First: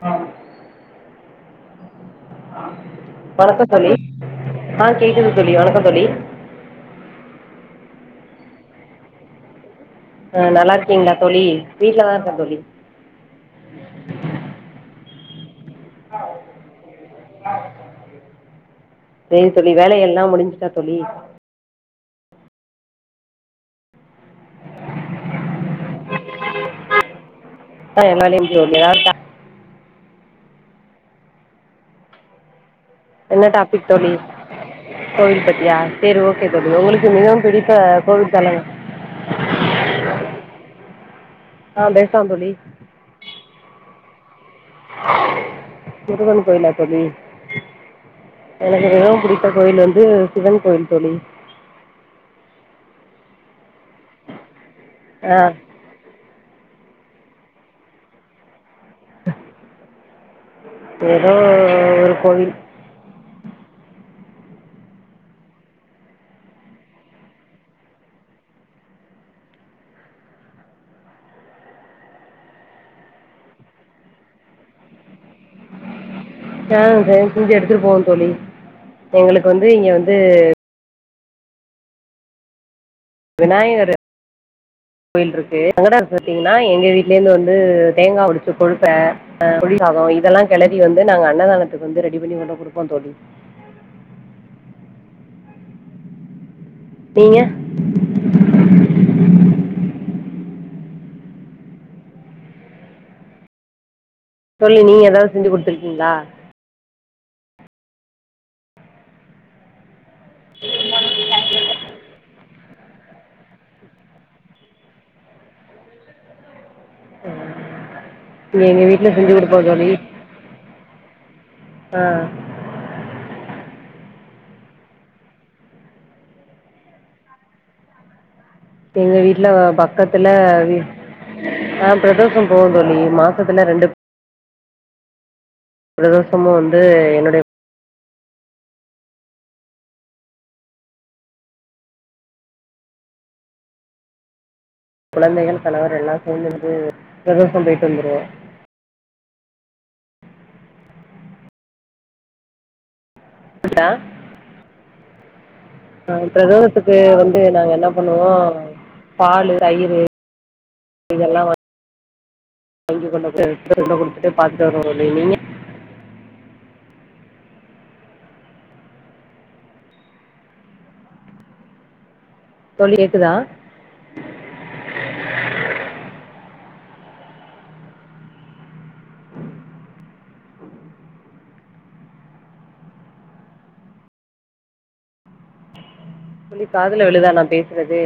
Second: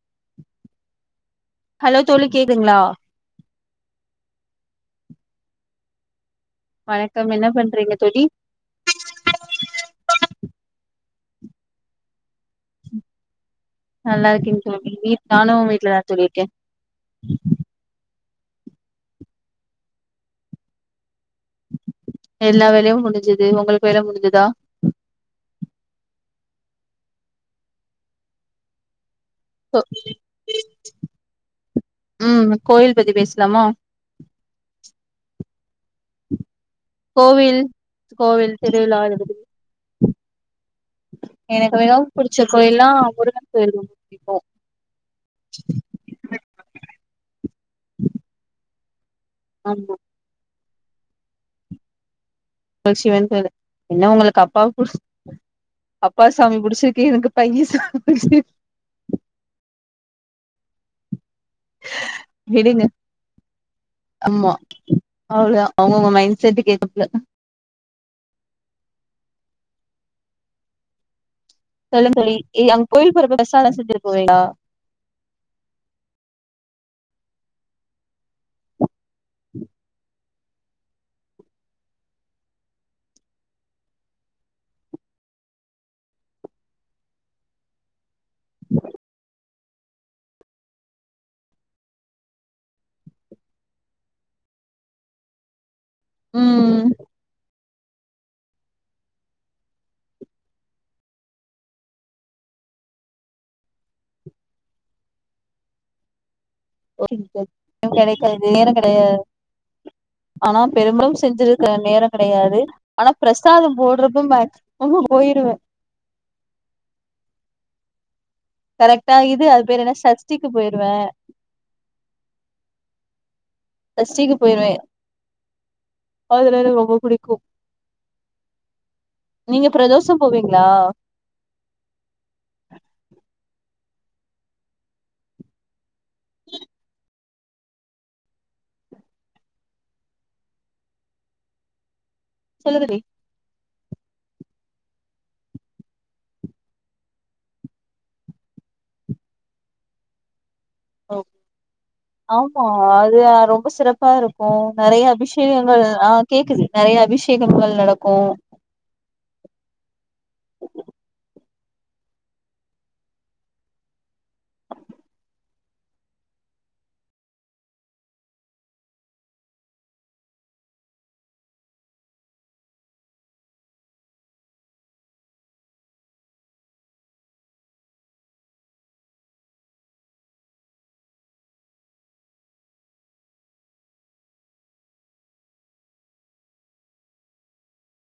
ஆ hello தோழி கேக்குதுங்களா வணக்கதோழி ஆஹ் கேக்குது தொழி வணக்கம் தோழி வணக்கம் என்ன பண்றீங்க தொழி அஹ் நல்லா இருக்கீங்களா தோழி வீட்டு்லதான் இருக்கா தோழி நல்லா இருக்குன் தோழி வீட் தாலு வீட்டல தா சொல்ரிக்க செரி தொழி வேலைய ல்லா முடிஞ்சுட்டா தொழி எல்லா வேலையு முடிஞ்சது உங்களுக்கு வேலை முடிஞ்சதா [inaudible] ஆஹ என்னால [unintelligible] உம் என்ன டாபிக் தோழி கோயில் பத்தியா சேரி ஓகே தோழி உங்களுக்கு மிகவும் கோவில் பிடித்த கோவில் தலம் திருவிழா இருக்குது எனக்கு ஆ மிகவும் பேசலா பிடிச்ச தோழி கோய்ல்லாம் முருகன் கோவில் இப்போ முருகன் கோயில்ல தோழி எனக்கு மிகவும் புடித்த கோயில் ஆமா வந்து சிவன் கோயில் தொழி ன் சிவன் என்ன உங்களுக்கு அப்பா ஆஹ் அப்பா சாமி புடிச்சிருக்கு எனக்கு பைய சாமி பு உம் ஒ ஒ ஒரு கோவில் விடுங்க ஆமா அவளோதா அவங்கவுங்க மைண்ட் செட்கு ஏத்தாப்ல சொல்லு தோழி அங்க கோயில் போற பிரசாதம் செஞ்சட்டு போவீங்களா அ செஞ்சி எடுத்துட்டு போவோன் தோழி எங்களுக்கு வந்து இங்க வந்து விநாயகரு கோயில் இருக்கு அங்க த்தீங்கன்னா எங்க வீட்ல இருந்து வந்து தேங்காய் உடு கொடுப்பே ஆஹ் புளிசாதம் இதெல்லாம் கிளறி வந்து நாங்க அன்னதானத்துக்கு வந்து ரெடி பண்ணி கொண்டு கொடுப்போம் தோழி உம் இன்ஆடிபிள் தொழி நீங்க ஏதாவது செஞ்சு கொடுத்துருக்கீங்களா [unintelligible] கிடைக் நேரம் கிடையாது ஆனா பெரும்பாலும் செஞ்சிருக்க நேரம் கிடையாது ஆனா பிரசாதம் போடுறப்ப மெக்ஸ் போயிருவ [inaudible] வீட்ல கரெக்டா செஞ்சு இது அது கொடுப்போம் பேர் தோழி என்ன சஷ்டிக்கு போயிருவேன் ஆ ஷஸ்டிக்கு போயிருவே அதுல எனக்கு ரொம்ப பிடிக்கும் எங்க வீட்ல பக்கத்துல போவீங்களா வீ ஆ பிரதோஷம் போவ தோழி மாச மாசத்துல ரெண்டு பிரதோசமும் வந்து என்னுடைய சொல்லு தோழி குழந்தைகள் கணவர் எல்லா சேந்திருந்து பிரதோஷம் போயிட்டு வந்துருவோம் ஓ ஆமா அது து ரொம்ப சிறப்பா இருக்கு நெறைய அபிஷே ஆ பிரதோசத்துக்கு வந்து நாங்க அபிஷேகங்கள் என்ன நடக்கு பண்ணுவோம் பாலு தயிரு இதெல்லா வாங் வாங்கி கொண்ட கொண்ட குடுத்துட்டு பாத்துட்டு வருவோம் தோழி நீங்க தோழி கேக்குதா தோழி காதுல விழுதா நா பேசுறது